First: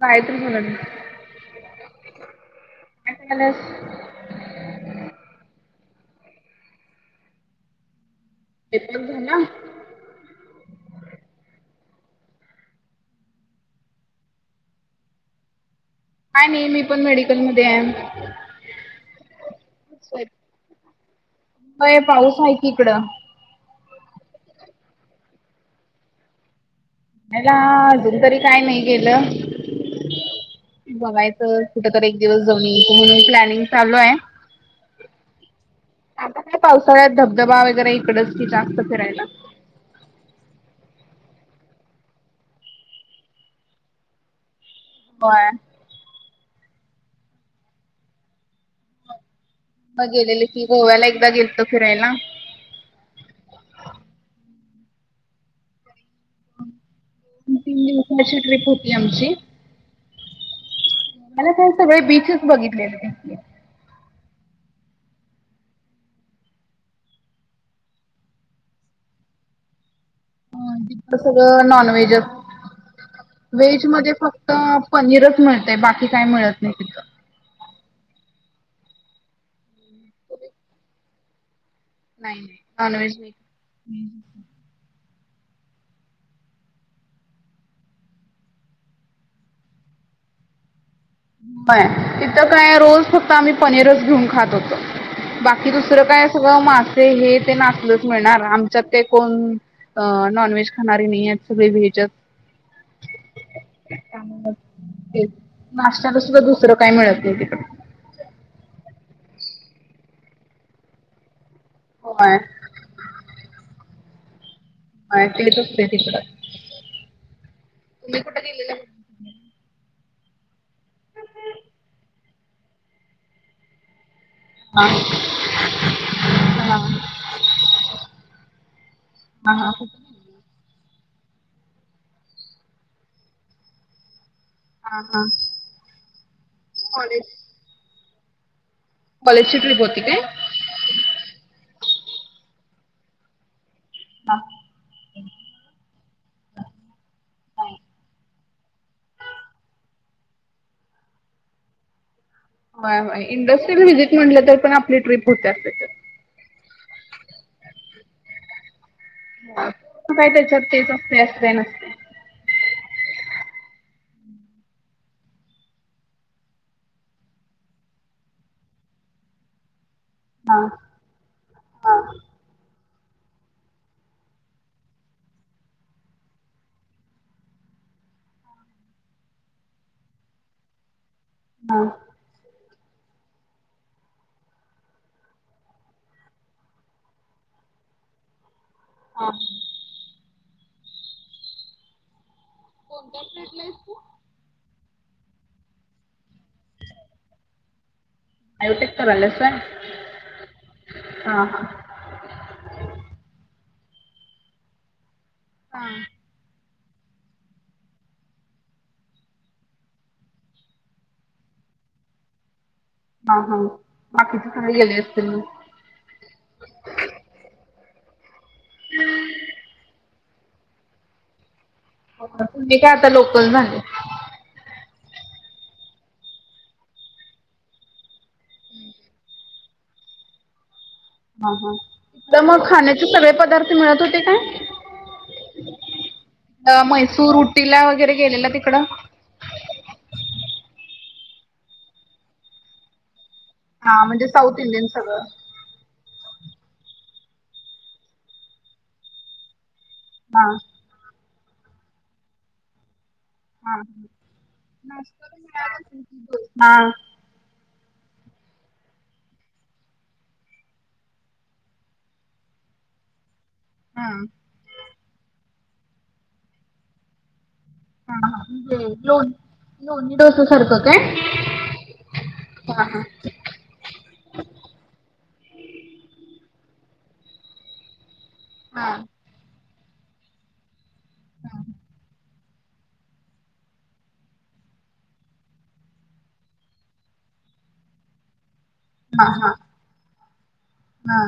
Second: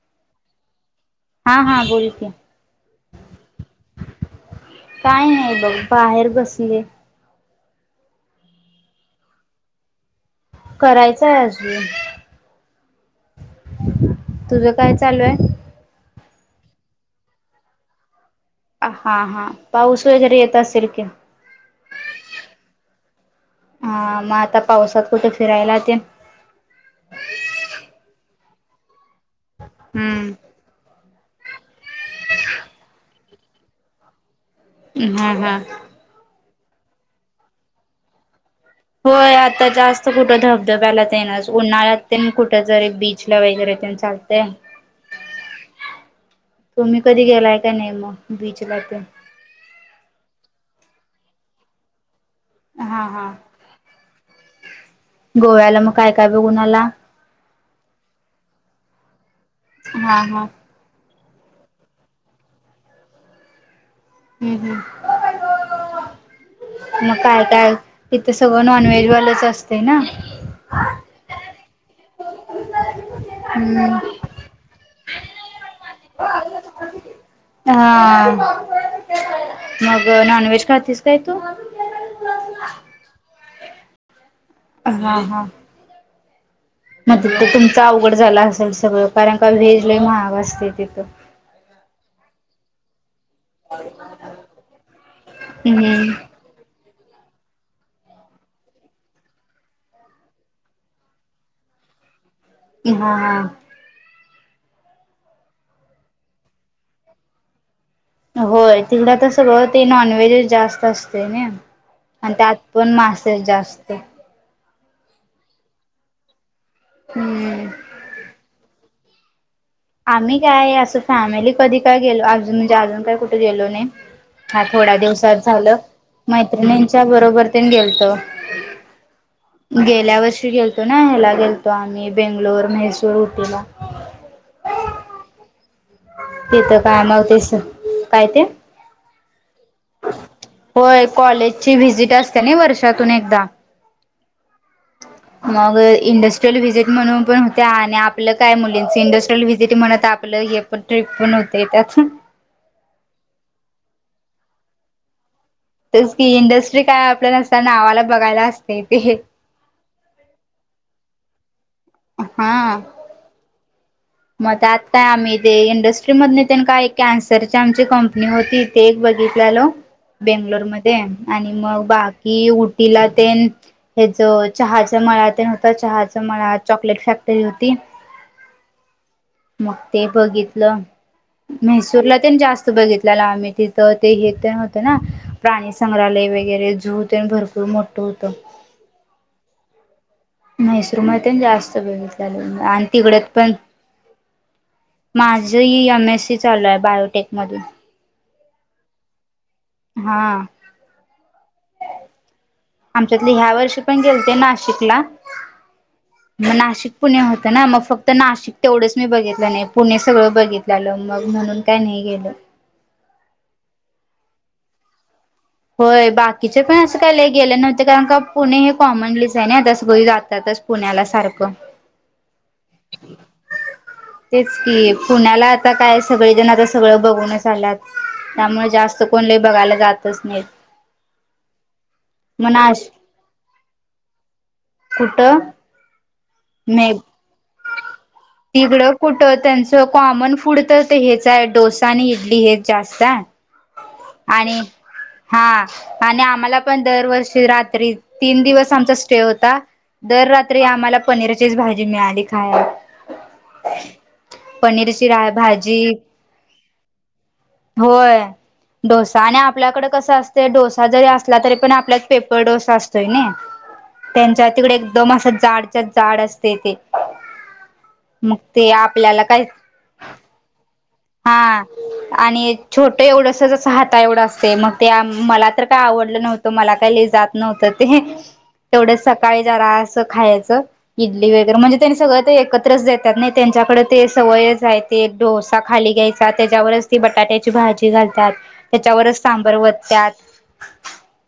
काय त म्हणा हा हा बोलते करायल्यास? काय नाही बघ बाहेर बसले तेेत झाला करायचंय अजून. तुझं काय चालू आहे. काय नाही मी पण मेडिकलमध्येध्ये आहे. हा हा पाऊस वगैरे येत असेल कि. होय पाऊस आहे क इकडं. हा म आता पावसात कुठे फिरायलाते. मला अजून तरी काय नाही केेलं. हम्म. बघायचं कुठ तर एक दिवस जऊन म्हणून प्लॅनिंग चालू आय. हम् हां हां. पावसाळ्यात धबधबा वगैरे इकडच. की जास्त फिरायला. होय, आता जास्त कुठं धबधब्यालात येणार. उन्हाळ्यात तेन कुठ जरी बीचला वेगेरे त्यांच असतेय. बाय. तुम्ही कधी गेलाय का नाही म बीचला ते. म गेलेले की गोव्याला एकदा गेलतो फिरायला. हां हा गोव्याला म काय काय बघूनाला. तीन दिवसाची ट्रिप होती आमची. हा हा. मला काय सगळे बीचस बघितले. हम्म हम्म. [unintelligible] म काय काय तिथं सगळं नॉन व्हेजवालंच असते ना. तथ सगळं नॉन व्हेजच व्हेज हम्म मध्ये फक्त. पनीरच म्हण हां. मग नॉन व्हेज खातीस काय तू. हम्. हा हा. मग त तुमच अवघड झाल असेल सगळं कारण का व्हेज लय महाग असते तिथं. होय, तिथं काय रोज. फक्त आम्ही पनीरच घेऊन खात होतो बाकी दुसरं हम्म काय सगळं माग. ते हे तेना आसलंच मिळणार आमच्यात ते कोण अ नॉनव्हेज खाणारे नाही आहेत सगळे व्हेज. जग. ई हा हा. नाश्त्याला सुद्धा दुसरं काय मिळत नाही तिकडं. सरळ ते नॉनव्हेजच जास्त असते ना आणि होय त्यात पण मा तेल जास्त. हा चलीप [unintelligible] त कड हम्म. तुम्ही कुठ गेलल्या. आम्ही काय असं फॅमिली कधी काय गेलो अज म्हणजे अजून काय कुठे गेलो नाही. हा थोडा दिवसात झालं हा हा मैत्रिणींच्या हा बरोबर ते गेलत. हा. गेल्या वर्षी गे. तो ना ह्याला गेलतो आम्ही बेंगलोर म्हैसूर उटीला. हा हा. तिथं काय मग तेस काय ते. बच. होय कॉलेजची व्हजिट असते नय वर्षातून एकदा. मग इंडस्ट्रियल व्हजिट म्हणून पण त्या आणि आपल्यात काय मुलींच इंडस्ट्रीियल व्हिजिट म्हणत आपलं हे पण ट्रीप पण होतय त्यात. वय होय इंडस्ट्रीियल व्हिजिट म्हटलं तर पण आपली ट्रीप तेस की इंडस्ट्री काय आपल्याला स नावाला बघायला असते. ते काय तेच्यात तेच अस असते ना. हा. म काय आत्ता आम्ही ते इंडस्ट्री मधन त्यान काय कॅन्सरची आमची कंपनी होती ते एक ब बघितलेलो हा बेंगलोर मध्ये आणि म हा बाकी उटीला तेन हेच चहाच्या मळ्यात न होता चहाचा मळा चॉकलेट फॅक्टरी होती. ह,, [inaudible] मग ते बघितलं हा म्हैसूरला तेन जास् बघितलेला आम्ही तिथं ते होत ना प्राणी संंग्रहालय वगैरे जू भरपूर मोठ होत हा म्हैसरू म जास्त बेघितलं आणि तिकडत पण माझंही एमएससी चालू आहे बायोटेक मधून टेक्तार ल सग हा आमच्यातले ह्या वर्ष पण गे नाशिकला हा हा नाशिक पुणे होतं ना मग फक्त नाशिक तेवढंच मी बघितलं नाही पुणे सगळं बघितलं आलं मग म्हणून काय नाही गलं हा हा बाकी त काही गेले असतील म होय बाकीचे पण असं काय गेले नव्हते कारण का पुणे हे कॉमनलीच आहे आता सग जात त्यातच पुण्याला सारखं हो तुम्ही काय आता लोकल झाले तेच की पुण्याला आता काय सगळेजण आता सगळं बघूनच आल्यात त्यामुळे जास्त कोण लय बघायला जातच नाही हा हा इ मग नाश खाण्याचे सगळे पदार्थ मिळत होते काय [inaudible] म्हैसूर उटीला वगैरे गेलेला तिकड तिकडं? कुठ त्यांच कॉमन फूड हेच आहे डोसा आणि इडली हेच जास्त आहे हा म्हणजे साऊथ आणि इंडियन सगळं हा आणि आम्हाला पण दरवर्षी रात्री तीन दिवस आमचा स्टे होता दर हा रात्री आम्हाला पनीरचीच भाजी मिळाली खाय हा ह भाजी हा होय डोसा आणि आपल्याकडे कसं असतं डोसा जरी असला तरी पण आपल्यात पेपर डोसा असतोय नाही हा त्यांच्या तिकडे एकदम असं जाडच्या जाड असते ते हा मग हा. इडली ते आपल्याला काय डोसा सारखं काय? हा आणि हा छोट हा एवढंस जस हाता एवढं असते मग ते मला तर काय आवड आवडलं नव्हतं मला काही जात नव्हतं ते हा तेवढं सकाळी जरा असं खायचं इडली वगैरे म्हणजे त्यांनी सगळं ते एकत्रच देतात नाही त्यांच्याकडे ते सवयच आहे ते डोसा खाली घ्यायचा त्याच्यावरच ती बटाट्याची भाजी घालतात त्याच्यावरच हा हा सांबर वततात हा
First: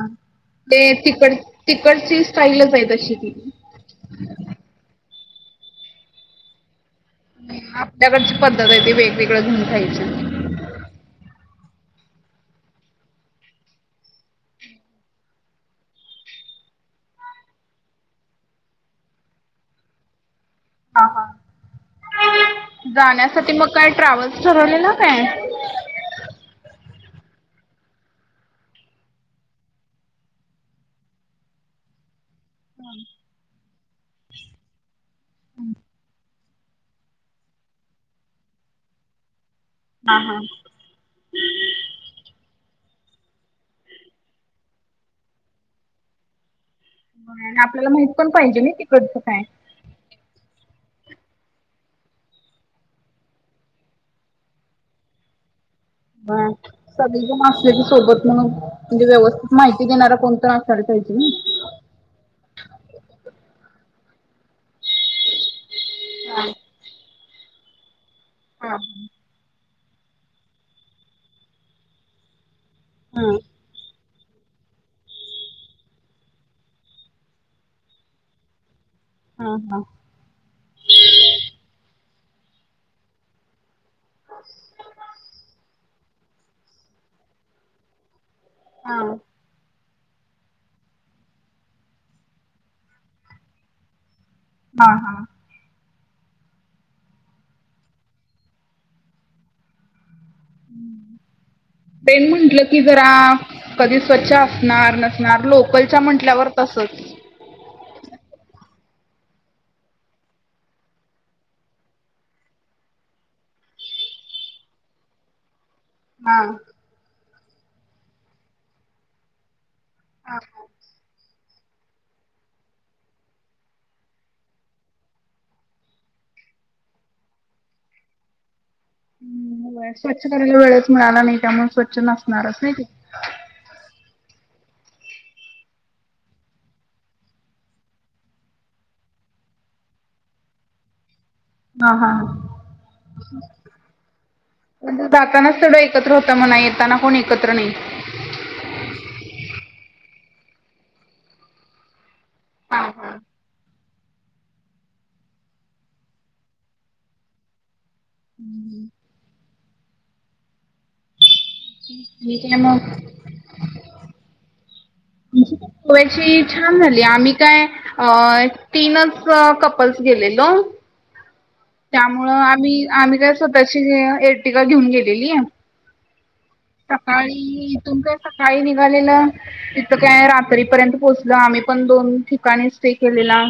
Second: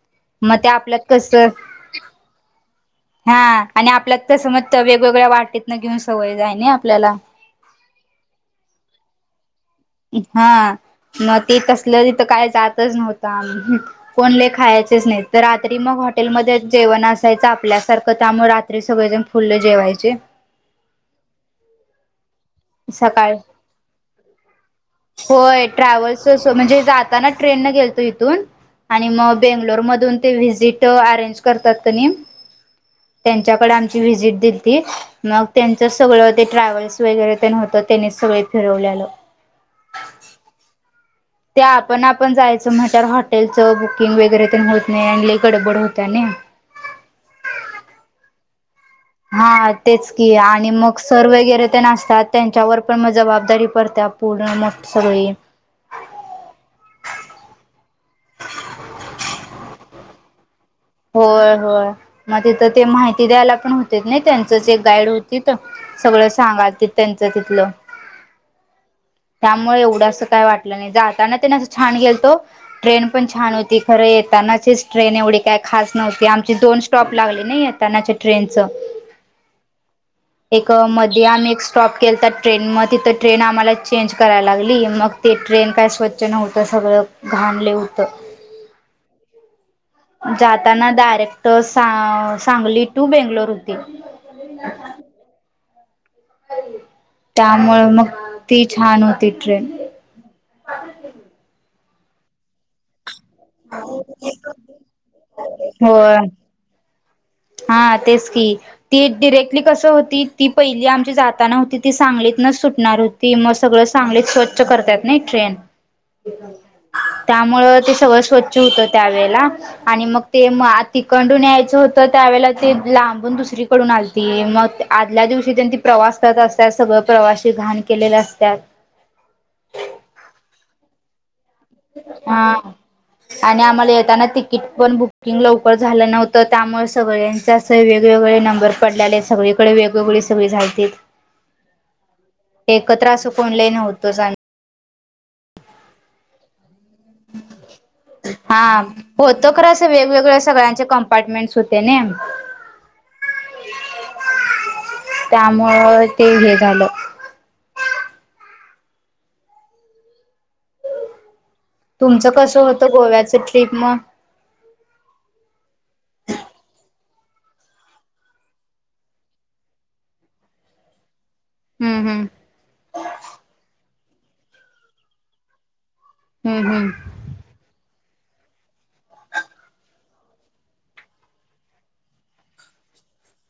मग ते आपल्या कस तिकड तिकडची स्टाईलच आहे तशी ती हा आणि आपल्या कसं म वेग वेगवेगळ्या वाटीत न घेऊन सवय जाय आपल्याला आपल्याकडची पद्धत आहे त ते वेगवेगळ हा म ते तसलं तिथं काय जातच नव्हता कोणले खायचेच नाही तर रात्री मग हॉटेलमध्ये जेवण असायचं आपल्यासारखं त्यामुळे रात्री सगळेजण फुल जेवायचे हा हा सकाळ जाण्यासाठी मग काय ट्रॅव्हल्स ठरवलेला काय होय ट्रॅव्हल्स म्हणजे जात होता ना ट्रेन न गेलतो इथून आणि मग बेंगलोर मधून ते व्हिजिट अरेंज करतातनी त्यांच्याकडे आमची विजिट दिलती मग त्यांच सगळं ते ट्रॅव्हल्स वैगेरे होत त्यांनी सगळे फिरवल्यालं हा हा ते आपण आपण जायचं म्हटल्यावर हॉटेलचं बुकिंग वगैरे होत नाही आणि गडबड होत नाही आपल्याला माहित पण पाहिजे ना ते हा तेच की आणि आणि मग सर वगैरे ते असतात त्यांच्यावर पण मग जबाबदारी पडतीया पूर्ण मोठ सगळी सगळीजण असले त सोबत मग म्हणजे व्यवस्थित माहि होय, होय मग तिथं ते माहिती द्यायला पण होते ना त्यांचच एक गाईड होतीत सगळं ना सांगाल ति त्यांचं तिथलं हा त्यामुळे एवढं जास्त काय वाटलं नाही जाताना छान गेलतो ट्रेन पण हा छान होती खर येतानाचीच ट्रेन एवढी काय खास नव्हती आमची दोन स्टॉप लागले नाही येतानाच्या ट्रेनच हा एक मध्ये आम्ही एक स्टॉप केला तर ट्रेन म तिथं ट्रेन आम्हाला चेंज करायला लागली मग ते ट्रेन काय स्वच्छ नव्हतं सगळं घाण लय होतं हा जाताना डायरेक्ट सांग सांगली टू बेंगलोर होती हा, हा त्यामुळे मग ती छान होती ट्रेन ट्रेन म्हंटलं की जरा कधी स्वच्छ असणार नसणार लोकलच्या होय म्हंटल्यावर तसच हा तेच की ती डिरेक्टली कसं होती ती पहिली आमची जाताना होती ती सांगली सुटणार होती मग सगळ सांगलीत स्वच्छ करतात ना ट्रेन हा त्यामुळं ते सगळं स्वच्छ होतं त्यावेेळेला आणि मग ते म तिखंडून यायचं होत तर त्यावेेळे ते लांबण दुसरीकडून आलते मग आदल्या दिवशी त्यां त प्रवास करत असत सगळं प्रवासी घाण केलेल्या असतात स्वच्छ करायला वेळच मिळाला नाही त्यामुळे स्वच्छ हा नसणारच नाही ते. आणि आम्हाला येताना तिकीट पण बुक बुकिंग लवकर झालं नव्हतं त्यामुळे सगळ्यांच्या अस वेगवेगळे नंबर पडलेले आहेत सगळीकडे वेगवेगळे सगळी झालतीत हा हा. एकत्र असं कोण लय नव्हतोच आम्ही म्हणजे जातानाच तेवडं एकत्र होता मणा येताना कोण एकत्र नाही तर खर असं वेगवेगळ्या सगळ्यांचे कंपार्टमेंट होते न हा, हा त्यामुळे ते हे झालं तुमचं ठीक कसं आहे मग होतं गोव्याचं ट्रिप मग आमची पण गोव्याची छान झाली आम्ही काय अ तीनच कपल्स गेलेलो हम्म हम्म त्यामुळे आम्ही, आम्ही काय स्वतःची एरटिका घेऊन गेलेली हम्म सकाळी इथून काय सकाळी निघालेलं तिथं काय रात्रीपर्यंत पोहोचलं आम्ही पण दोन ठिकाणी स्टे केलेला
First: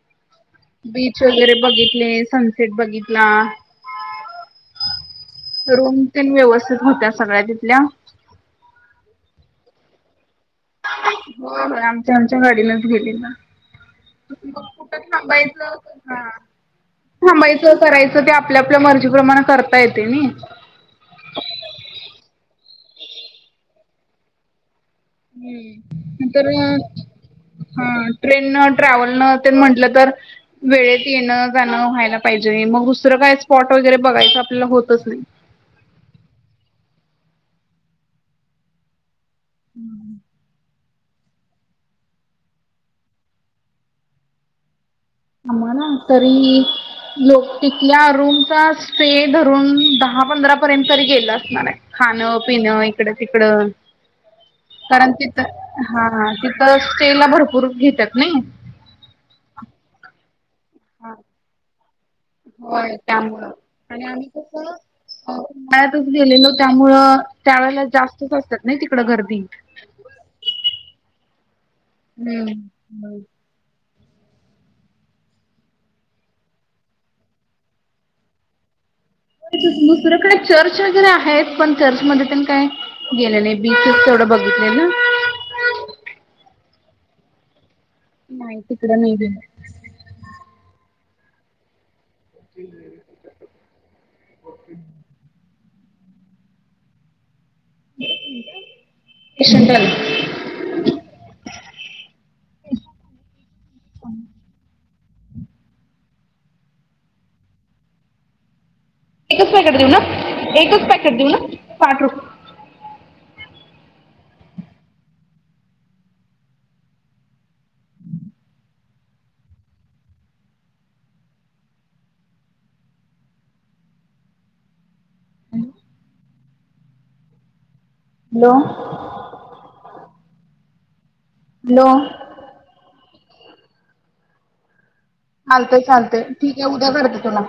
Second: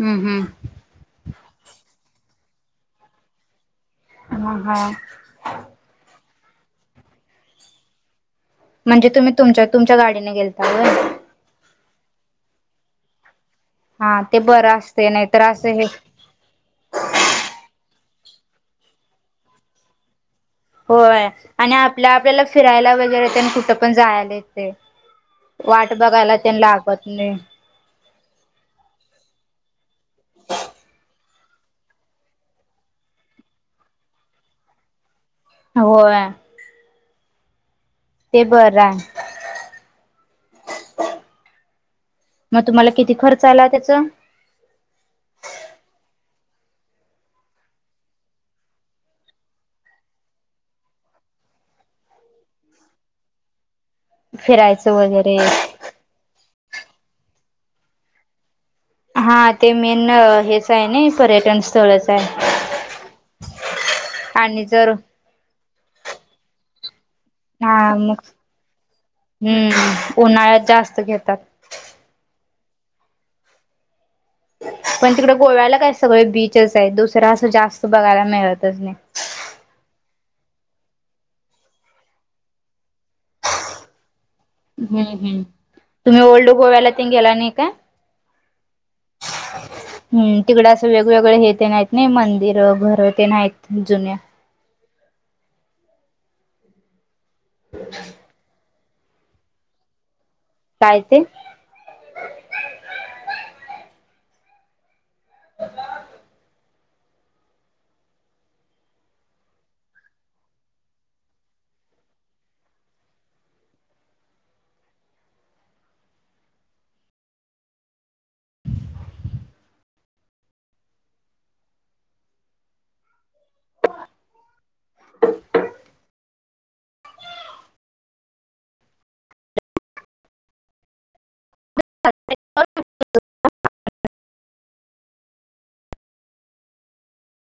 हम्म हम्म बीच वगैरे बघितले सनसेट बघितला म हा रूम तेन व्यवस्थित होत्या सगळ्या तिथल्या म्हणजे तुम्ही तुम तुमच्या गाडीने गेलता होय हो, हो आमच्या, आमच्या गाडीनेच गेलेलो हा ते बरं कुठ असते नाहीतर असं थांबायचं, हे थांबायचं करायचं ते आपल्या, आपल्या मर्जीप्रमाणे करता येतय नाही होय आणि आपल्या आपल्याला फिरायला वगैरे येत आणि कुठं पण जायला येतय हम्म नंतर नाही हा ट्रेन न ट्रॅव्हल न ते म्हटलं तर वेळेत येणं व्हायला पाहिजे मग दुसरं काय स्पॉट वगैरे बघायचं आपल्याला होतच नाही होय ते बर हम्म मग तुम्हाला किती खर्च आला त्याचा ना तरी लोक तिकल्या रूमचा स्टे धरून दहा दहा पंधरा पर्यंत तरी गेलं असणार आहे खाणं पिण इकड तिकडं फिरायचं कारण वगैरे तिथं हा तिथं स्टेल ला भरपूर घेतात नाही काय नाही हा पर्यटन स्थळच होय आहे त्यामुळं आणि आम्ही आणि कसं जर अ उन्हाळ्यातच गेलेलो त्यामुळं त्यावेळेला हा मग जास्तच असतात नाही तिकडं गर्दी. हम्म उन्हाळ्यात जास्त घेतात. हम्, पण तिकड गोव्याला काय सगळे बीचेस आहेत दुसर असं जास्त बघायला मिळतच नाही. [unintelligible] दुसरकडे चर्च वगैरे आहेत पण चर्च मध्ये काय गेले नाही बीचस तेवढ बघ हम्, हम् तुम्ही ओल्ड गोव्याला तेन गेला नाही काय? नाही तिकडे नाही गेलं हम्, तिकड असं वेग वेगवेगळे हे तेन हाइत नाही मंदिर, घर तेन हाईत जुन्या [inaudible] [unintelligible] टन काय ते [unintelligible] [inaudible] एकच पॅकेट देऊ ना एकच पॅकेट देऊ ना साठ रुप हॅलो. हॅलो. हॅलो. चालतय चालतय ठीक हे उद्या करते तुला.